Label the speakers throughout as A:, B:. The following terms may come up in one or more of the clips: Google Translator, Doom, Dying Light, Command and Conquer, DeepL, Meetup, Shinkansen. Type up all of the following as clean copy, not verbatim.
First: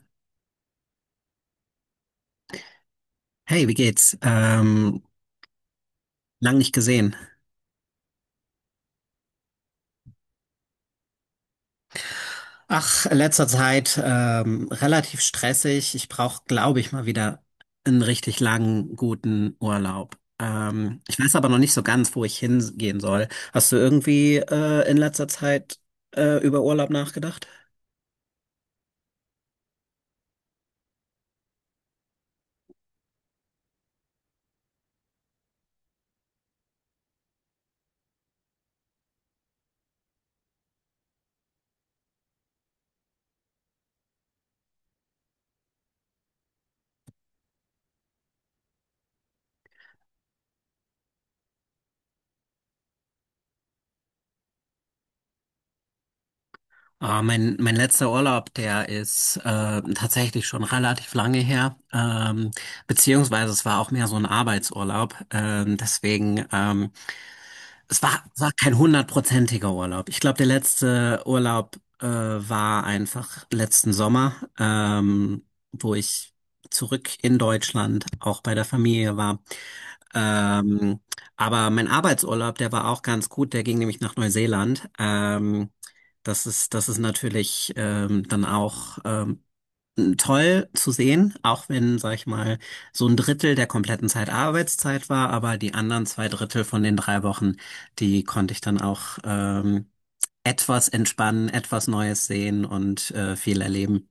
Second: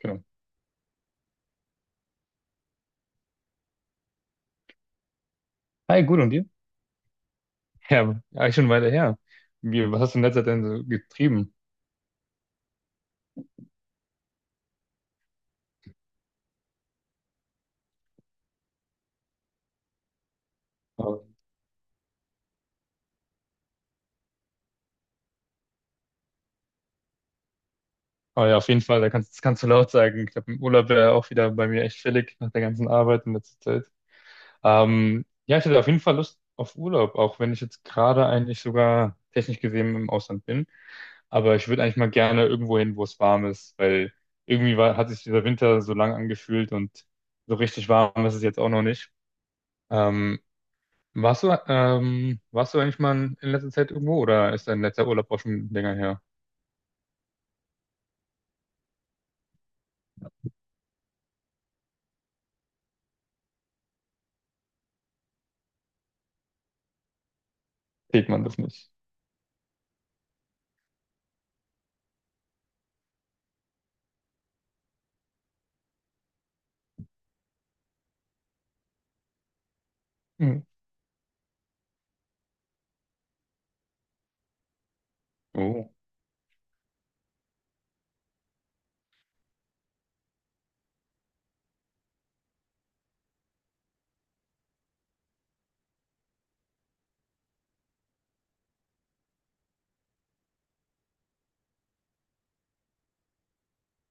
A: Genau.
B: Hey, wie geht's?
A: Hi, gut, und dir?
B: Lang nicht gesehen.
A: Ja, eigentlich schon weiter her. Wie, was hast du in letzter Zeit denn so getrieben?
B: Ach, in letzter Zeit relativ stressig. Ich brauche, glaube ich, mal wieder einen richtig langen, guten Urlaub. Ich
A: Aber,
B: weiß aber noch nicht so ganz, wo ich hingehen soll. Hast du irgendwie in letzter Zeit über Urlaub nachgedacht?
A: aber ja, auf jeden Fall, da das kannst du laut sagen. Ich glaube, im Urlaub wäre auch wieder bei mir echt fällig nach der ganzen Arbeit in letzter Zeit. Ja, ich hätte auf jeden Fall Lust auf Urlaub, auch wenn ich jetzt gerade eigentlich sogar technisch gesehen im Ausland bin. Aber ich würde eigentlich mal gerne irgendwo hin, wo es warm ist, weil hat sich dieser Winter so lang angefühlt und so richtig warm ist es jetzt auch noch nicht. Ähm, Warst du eigentlich mal in letzter Zeit irgendwo oder ist dein letzter Urlaub auch schon länger her?
B: Ah, mein letzter Urlaub, der ist tatsächlich schon relativ lange her. Beziehungsweise es war auch mehr so ein Arbeitsurlaub. Deswegen. Es war,
A: Sieht
B: es
A: man
B: war
A: das
B: kein
A: nicht?
B: hundertprozentiger Urlaub. Ich glaube, der letzte Urlaub war einfach letzten Sommer, wo ich zurück in Deutschland auch bei der Familie war.
A: Mhm.
B: Ähm, aber mein Arbeitsurlaub, der war auch ganz gut. Der ging nämlich nach Neuseeland.
A: Oh.
B: Das ist natürlich dann auch toll zu sehen, auch wenn, sag ich mal, so ein Drittel der kompletten Zeit Arbeitszeit war, aber die anderen zwei Drittel von den drei Wochen, die konnte ich dann auch etwas entspannen, etwas Neues sehen und viel erleben.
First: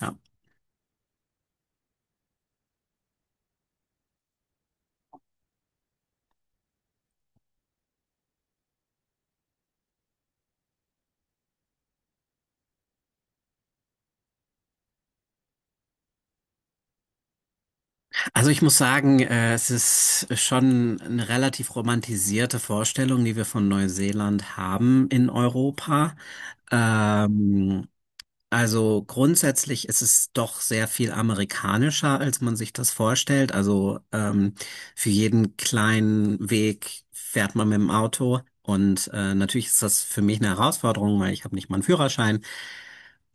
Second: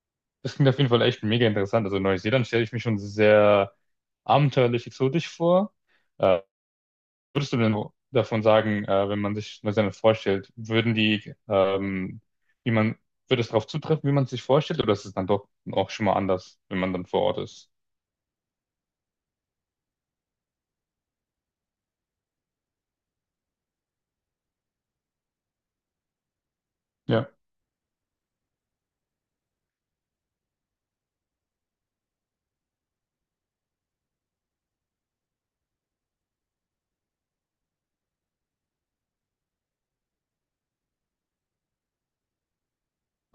B: Ja.
A: Das klingt auf jeden Fall echt mega interessant. Also Neuseeland stelle ich mir schon sehr abenteuerlich exotisch vor. Äh, Würdest du denn davon sagen, wenn man sich Neuseeland vorstellt, wie man, würde es darauf zutreffen, wie man es sich vorstellt, oder ist es dann doch auch schon mal anders, wenn man dann vor Ort ist?
B: Also ich muss sagen, es ist schon eine relativ romantisierte Vorstellung, die wir von Neuseeland haben in Europa.
A: Ja.
B: Ähm, Also grundsätzlich ist es doch sehr viel amerikanischer, als man sich das vorstellt. Also für jeden kleinen Weg fährt man mit dem Auto. Und natürlich ist das für mich eine Herausforderung, weil ich habe nicht mal einen Führerschein.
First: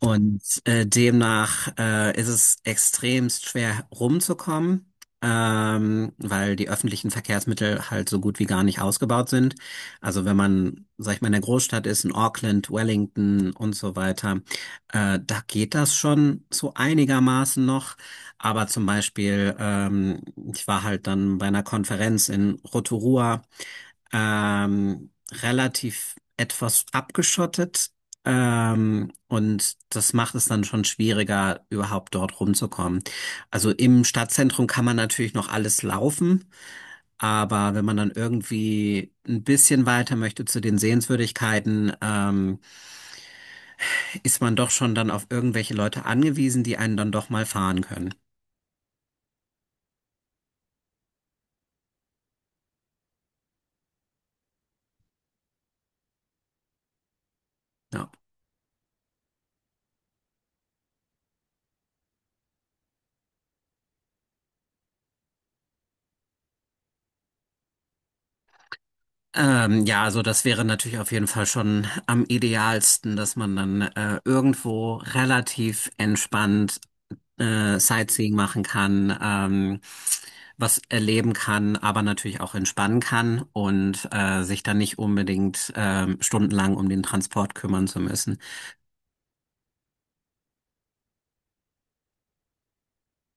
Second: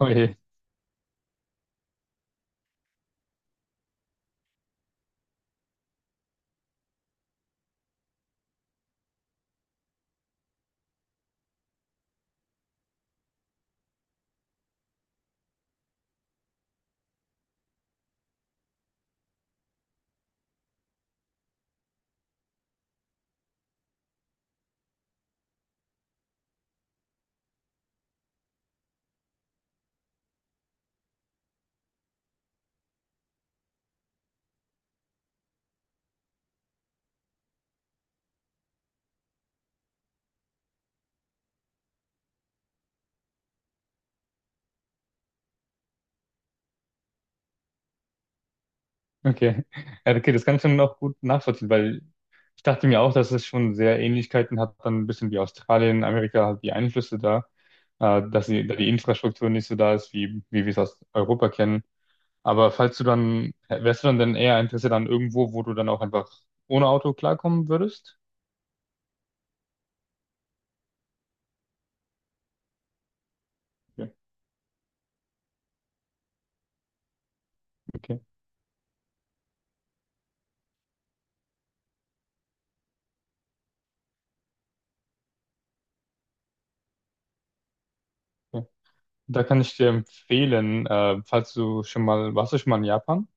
A: Okay.
B: demnach ist es extremst schwer rumzukommen, weil die öffentlichen Verkehrsmittel halt so gut wie gar nicht ausgebaut sind. Also wenn man, sag ich mal, in der Großstadt ist, in Auckland, Wellington und so weiter, da geht das schon so einigermaßen noch. Aber zum Beispiel, ich war halt dann bei einer Konferenz in Rotorua relativ etwas abgeschottet. Und das macht es dann schon schwieriger, überhaupt dort rumzukommen. Also im Stadtzentrum kann man natürlich noch alles laufen, aber wenn man dann irgendwie ein bisschen weiter möchte zu den Sehenswürdigkeiten, ist man doch schon dann auf irgendwelche Leute angewiesen, die einen dann doch mal fahren können.
A: Okay. Ja, okay, das kann ich dann auch gut nachvollziehen, weil ich dachte mir auch, dass es schon sehr Ähnlichkeiten hat, dann ein bisschen wie Australien, Amerika, halt die Einflüsse da,
B: Ja.
A: dass da die Infrastruktur nicht so da ist, wie wir es aus Europa kennen. Aber falls du dann, wärst du dann denn eher interessiert an irgendwo, wo du dann auch einfach ohne Auto klarkommen würdest?
B: Ja, also das wäre natürlich auf jeden Fall schon am idealsten, dass man dann
A: Ja.
B: irgendwo relativ entspannt
A: Okay,
B: Sightseeing machen kann, was erleben kann, aber natürlich auch entspannen kann und sich dann nicht unbedingt stundenlang um den Transport kümmern zu müssen.
A: ja. Da kann ich dir empfehlen, falls du schon mal, warst du schon mal in Japan?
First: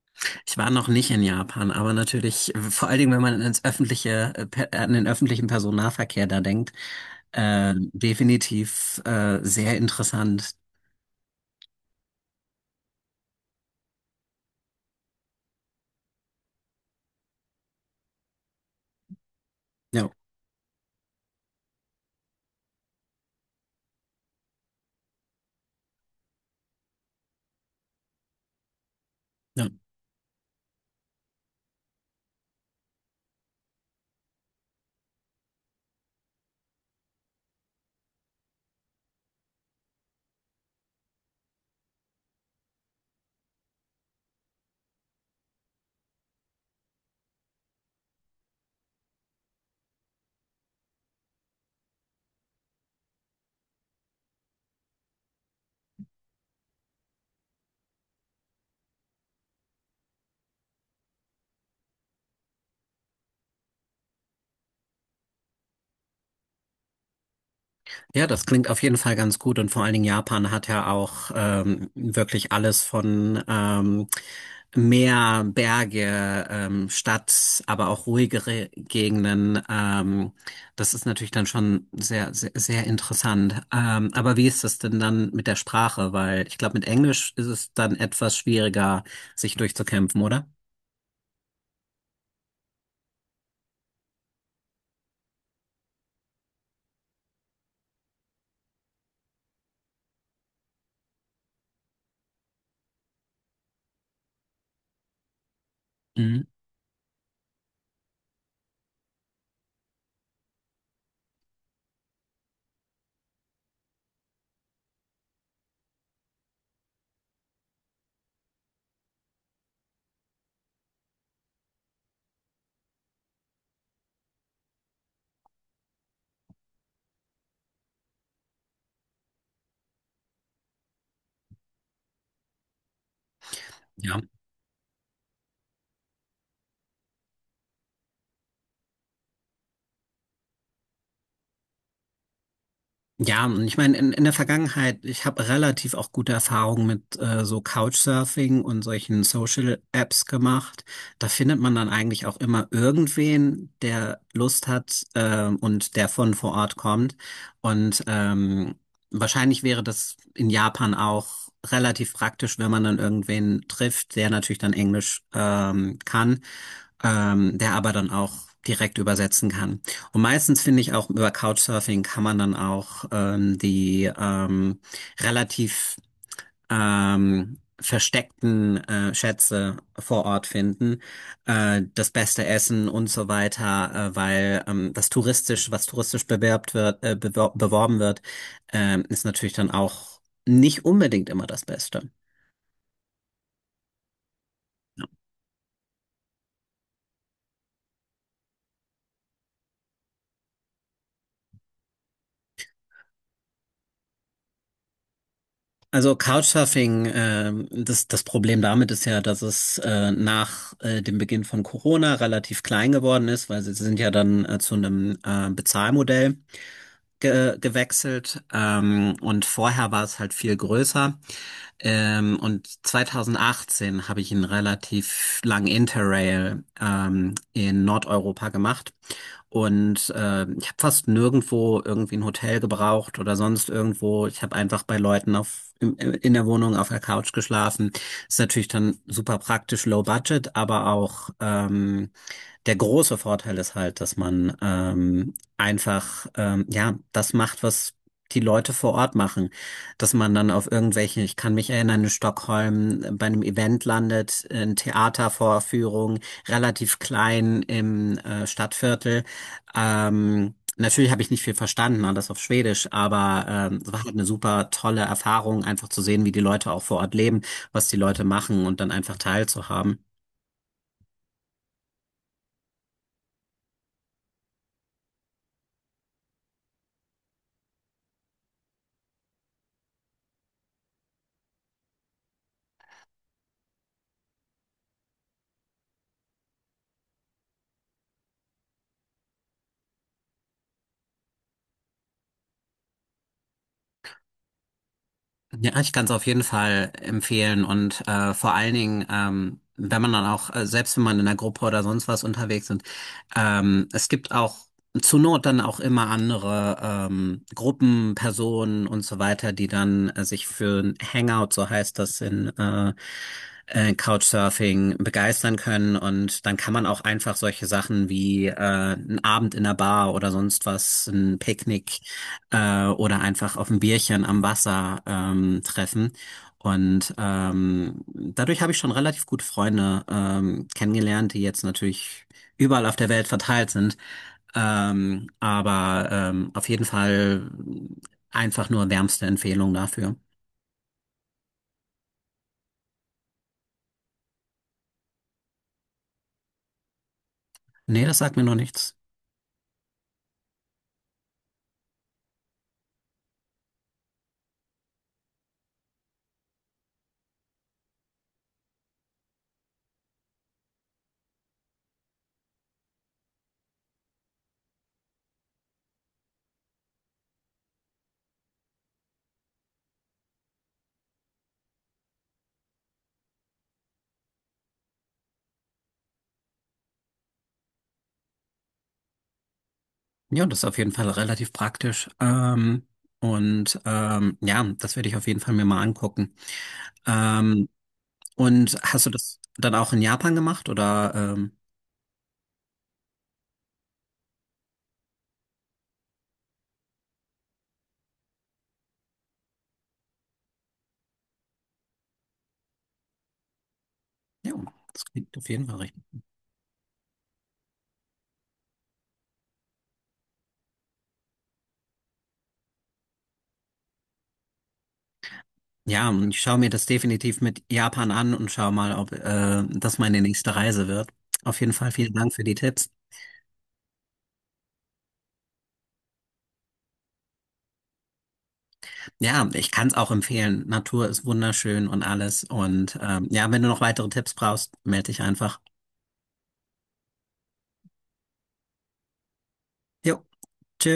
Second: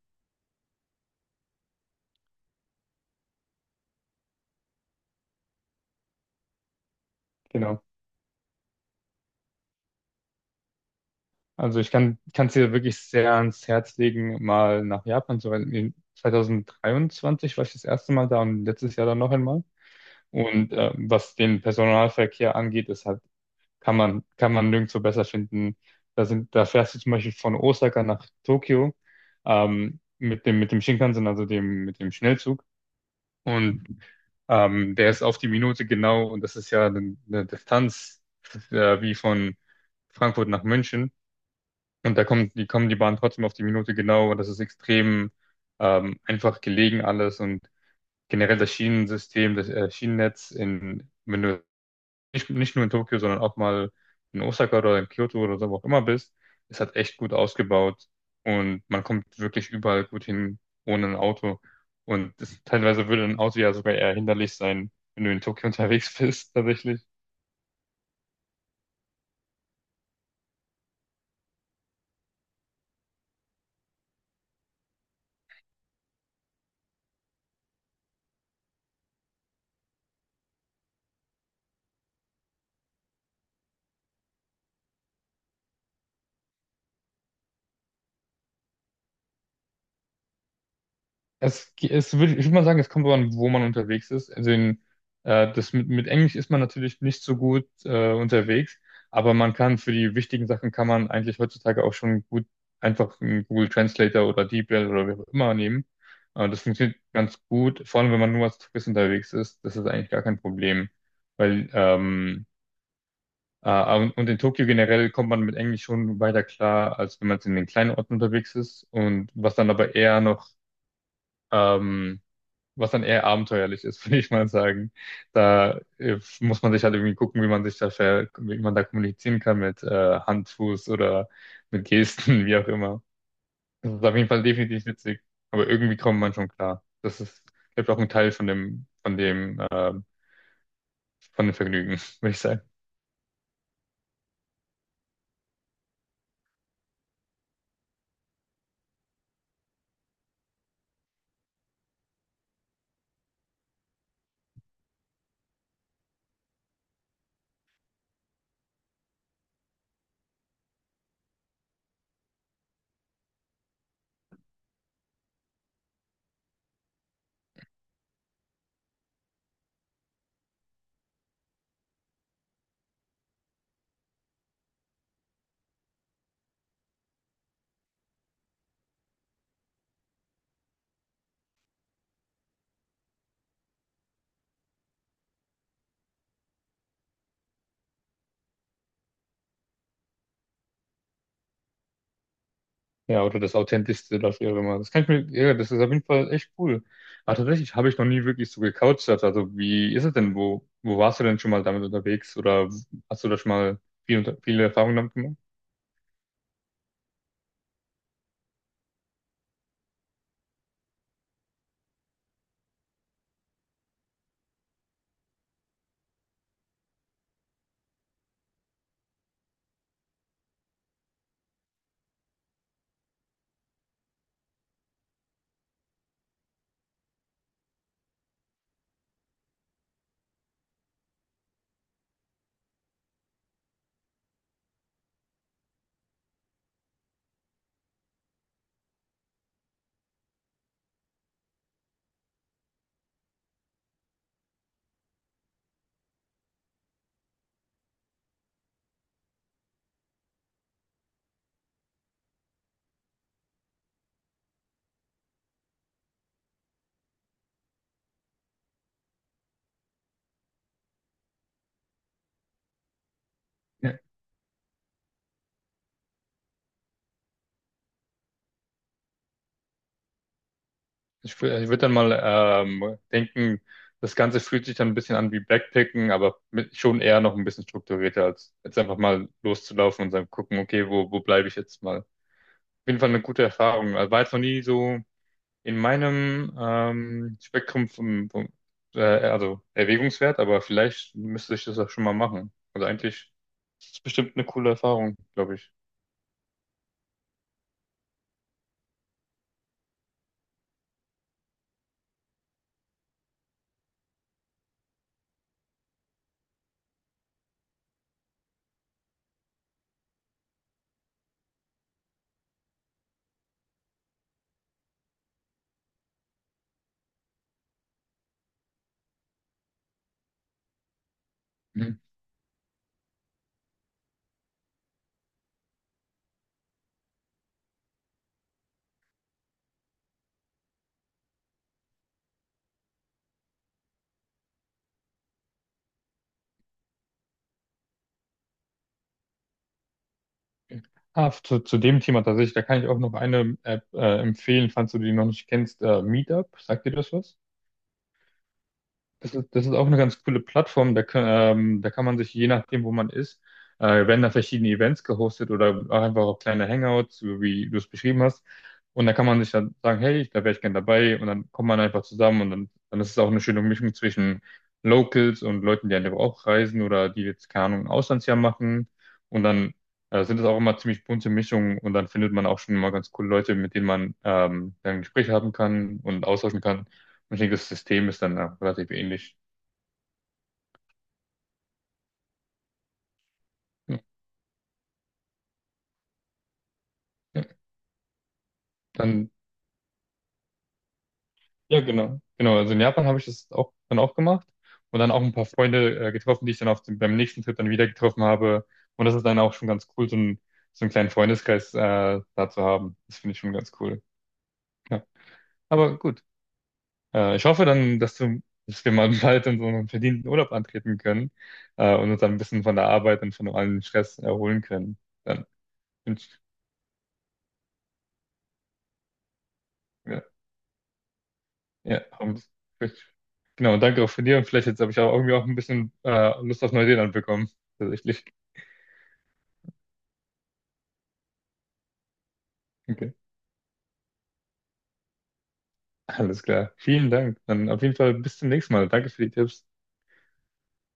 B: Ich war noch nicht in Japan, aber natürlich, vor allen Dingen, wenn man ins an den öffentlichen Personennahverkehr da denkt,
A: Genau.
B: definitiv sehr interessant.
A: Also ich kann es dir wirklich sehr ans Herz legen, mal nach Japan zu reisen. In 2023 war ich das erste Mal da und letztes Jahr dann noch einmal.
B: Ja.
A: Und was den Personalverkehr angeht, ist halt, kann man nirgendwo besser finden. Da fährst du zum Beispiel von Osaka nach Tokio
B: Ja.
A: mit dem Shinkansen, mit dem Schnellzug. Und der ist auf die Minute genau und das ist ja eine Distanz wie von Frankfurt nach München. Und da kommt, die kommen die Bahn trotzdem auf die Minute genau und das ist extrem einfach gelegen alles und generell das Schienensystem, das Schienennetz in, wenn du nicht nur in Tokio, sondern auch mal in Osaka oder in Kyoto oder so, wo auch immer bist, ist halt echt gut ausgebaut und man kommt wirklich überall gut hin ohne ein Auto. Und das, teilweise würde ein Auto ja sogar eher hinderlich sein, wenn du in Tokio unterwegs bist, tatsächlich.
B: Ja, das klingt auf jeden Fall ganz gut und vor allen Dingen Japan hat ja auch wirklich alles von Meer, Berge, Stadt, aber auch ruhigere Gegenden. Das ist natürlich dann schon sehr interessant. Aber wie ist das denn dann mit der Sprache? Weil ich glaube, mit Englisch ist es dann etwas schwieriger, sich durchzukämpfen, oder?
A: Es, ge- es würde, Ich würde mal sagen, es kommt darauf an, wo man unterwegs ist. Das mit Englisch ist man natürlich nicht so gut unterwegs, aber man kann für die wichtigen Sachen kann man eigentlich heutzutage auch schon gut einfach einen Google Translator oder DeepL oder wie auch immer nehmen.
B: Mhm.
A: Das funktioniert ganz gut, vor allem wenn man nur als Tourist unterwegs ist, das ist eigentlich gar kein Problem. Weil ähm, und in Tokio generell kommt man mit Englisch schon weiter klar, als wenn man jetzt in den kleinen Orten unterwegs ist. Und was dann aber eher noch ähm, was dann eher abenteuerlich ist, würde ich mal sagen. Da muss man sich halt irgendwie gucken, wie man sich da ver wie man da kommunizieren kann mit Hand, Fuß oder mit Gesten, wie auch immer. Das ist auf
B: Ja.
A: jeden Fall definitiv witzig, aber irgendwie kommt man schon klar. Das ist, glaube ich, auch ein Teil von von dem Vergnügen, würde ich sagen.
B: Ja, und ich meine, in der Vergangenheit, ich habe relativ auch gute Erfahrungen mit so Couchsurfing und solchen Social-Apps gemacht. Da findet man dann eigentlich auch immer irgendwen, der Lust hat und der von vor Ort kommt. Und wahrscheinlich wäre das in Japan auch relativ praktisch, wenn man dann irgendwen trifft, der natürlich dann Englisch kann, der aber dann auch direkt übersetzen kann. Und meistens finde ich auch über Couchsurfing kann man dann auch die relativ versteckten Schätze vor Ort finden, das beste Essen und so weiter, weil das touristisch, was touristisch bewerbt wird, beworben wird, ist natürlich dann auch nicht unbedingt immer das Beste.
A: Ja, oder das Authentischste, das wäre mal. Das kann ich mir, ja, das ist auf jeden Fall echt cool. Aber tatsächlich habe ich noch nie wirklich so gecouchsurft. Also wie ist es denn? Wo warst du denn schon mal damit unterwegs? Oder hast du da schon mal viele Erfahrungen damit gemacht?
B: Also Couchsurfing, das Problem damit ist ja, dass es nach dem Beginn von Corona relativ klein geworden ist, weil sie sind ja dann zu einem Bezahlmodell ge gewechselt und vorher war es halt viel größer. Und 2018 habe ich einen relativ langen Interrail in Nordeuropa gemacht. Und ich habe fast nirgendwo irgendwie ein Hotel gebraucht oder sonst irgendwo. Ich habe einfach bei Leuten in der Wohnung auf der Couch geschlafen. Ist natürlich dann super praktisch, low budget, aber auch der große Vorteil ist halt, dass man einfach ja das macht, was die Leute vor Ort machen. Dass man dann auf irgendwelchen, ich kann mich erinnern, in Stockholm bei einem Event landet, eine Theatervorführung, relativ klein im Stadtviertel. Natürlich habe ich nicht viel verstanden, alles auf Schwedisch, aber es
A: Ja.
B: war halt eine super tolle Erfahrung, einfach zu sehen, wie die Leute auch vor Ort leben, was die Leute machen und dann einfach teilzuhaben.
A: Ich würde dann mal denken, das Ganze fühlt sich dann ein bisschen an wie Backpacken, aber mit, schon eher noch ein bisschen strukturierter, als jetzt einfach mal loszulaufen und dann gucken, okay, wo bleibe ich jetzt mal? Auf jeden Fall eine gute Erfahrung. Also war jetzt noch nie so. In meinem Spektrum vom, also Erwägungswert, aber vielleicht müsste ich das auch schon mal machen. Also eigentlich ist es bestimmt eine coole Erfahrung, glaube ich.
B: Ja, ich kann es auf jeden Fall empfehlen und vor allen Dingen, wenn man dann auch, selbst wenn man in einer Gruppe oder sonst was unterwegs ist, es gibt auch zur Not dann auch immer andere Gruppen, Personen und so weiter, die dann sich für ein Hangout, so heißt das in Couchsurfing, begeistern können und dann kann man auch einfach solche Sachen wie ein Abend in der Bar oder sonst was, ein
A: Mhm.
B: Picknick oder einfach auf ein Bierchen am Wasser treffen. Und dadurch habe ich schon relativ gute Freunde kennengelernt, die jetzt natürlich überall auf der Welt verteilt sind. Aber auf jeden Fall einfach nur wärmste Empfehlung dafür.
A: Ah, zu dem Thema tatsächlich, da kann ich auch noch eine App empfehlen, falls du die noch nicht kennst. Meetup, sagt dir das was?
B: Nee, das sagt mir noch nichts.
A: Das ist auch eine ganz coole Plattform. Da kann man sich, je nachdem, wo man ist, werden da verschiedene Events gehostet oder auch einfach auch kleine Hangouts, so wie du es beschrieben hast. Und da kann man sich dann sagen, hey, da wäre ich gern dabei. Und dann kommt man einfach zusammen und dann ist es auch eine schöne Mischung zwischen Locals und Leuten, die einfach auch reisen oder die jetzt, keine Ahnung, ein Auslandsjahr machen. Und dann sind es auch immer ziemlich bunte Mischungen und dann findet man auch schon mal ganz coole Leute, mit denen man dann Gespräche haben kann und austauschen kann. Ich denke, das System ist dann auch relativ ähnlich.
B: Ja, das ist auf jeden Fall relativ praktisch. Ähm, und
A: Ja,
B: ähm, ja, das werde ich auf jeden Fall mir mal angucken.
A: ja.
B: Ähm, und hast du
A: dann,
B: das dann auch in Japan gemacht oder?
A: ja, genau. Genau, also in Japan habe ich das auch, dann auch gemacht und dann auch ein paar Freunde getroffen, die ich dann beim nächsten Trip dann wieder getroffen habe. Und das ist dann auch schon ganz cool, so einen kleinen Freundeskreis da zu haben. Das finde ich schon ganz cool.
B: Ja,
A: Ja,
B: das klingt auf jeden Fall
A: aber
B: richtig.
A: gut. Ich hoffe dann, dass wir mal bald in so einen verdienten Urlaub antreten können und uns dann ein bisschen von der Arbeit und von allem Stress erholen können. Dann
B: Ja, und
A: wünsche
B: ich schaue mir das definitiv mit Japan an und schaue mal, ob das meine
A: ich
B: nächste Reise wird. Auf jeden Fall
A: Ja,
B: vielen Dank
A: haben,
B: für die Tipps.
A: genau, danke auch von dir. Und vielleicht jetzt habe ich auch irgendwie auch ein bisschen Lust auf Neuseeland bekommen. Tatsächlich.
B: Ja, ich kann es auch empfehlen. Natur ist wunderschön und alles. Und
A: Okay,
B: ja, wenn du noch weitere Tipps brauchst, melde dich einfach.
A: alles klar. Vielen Dank. Dann auf jeden Fall bis zum nächsten Mal. Danke für die Tipps.
B: Jo, tschö.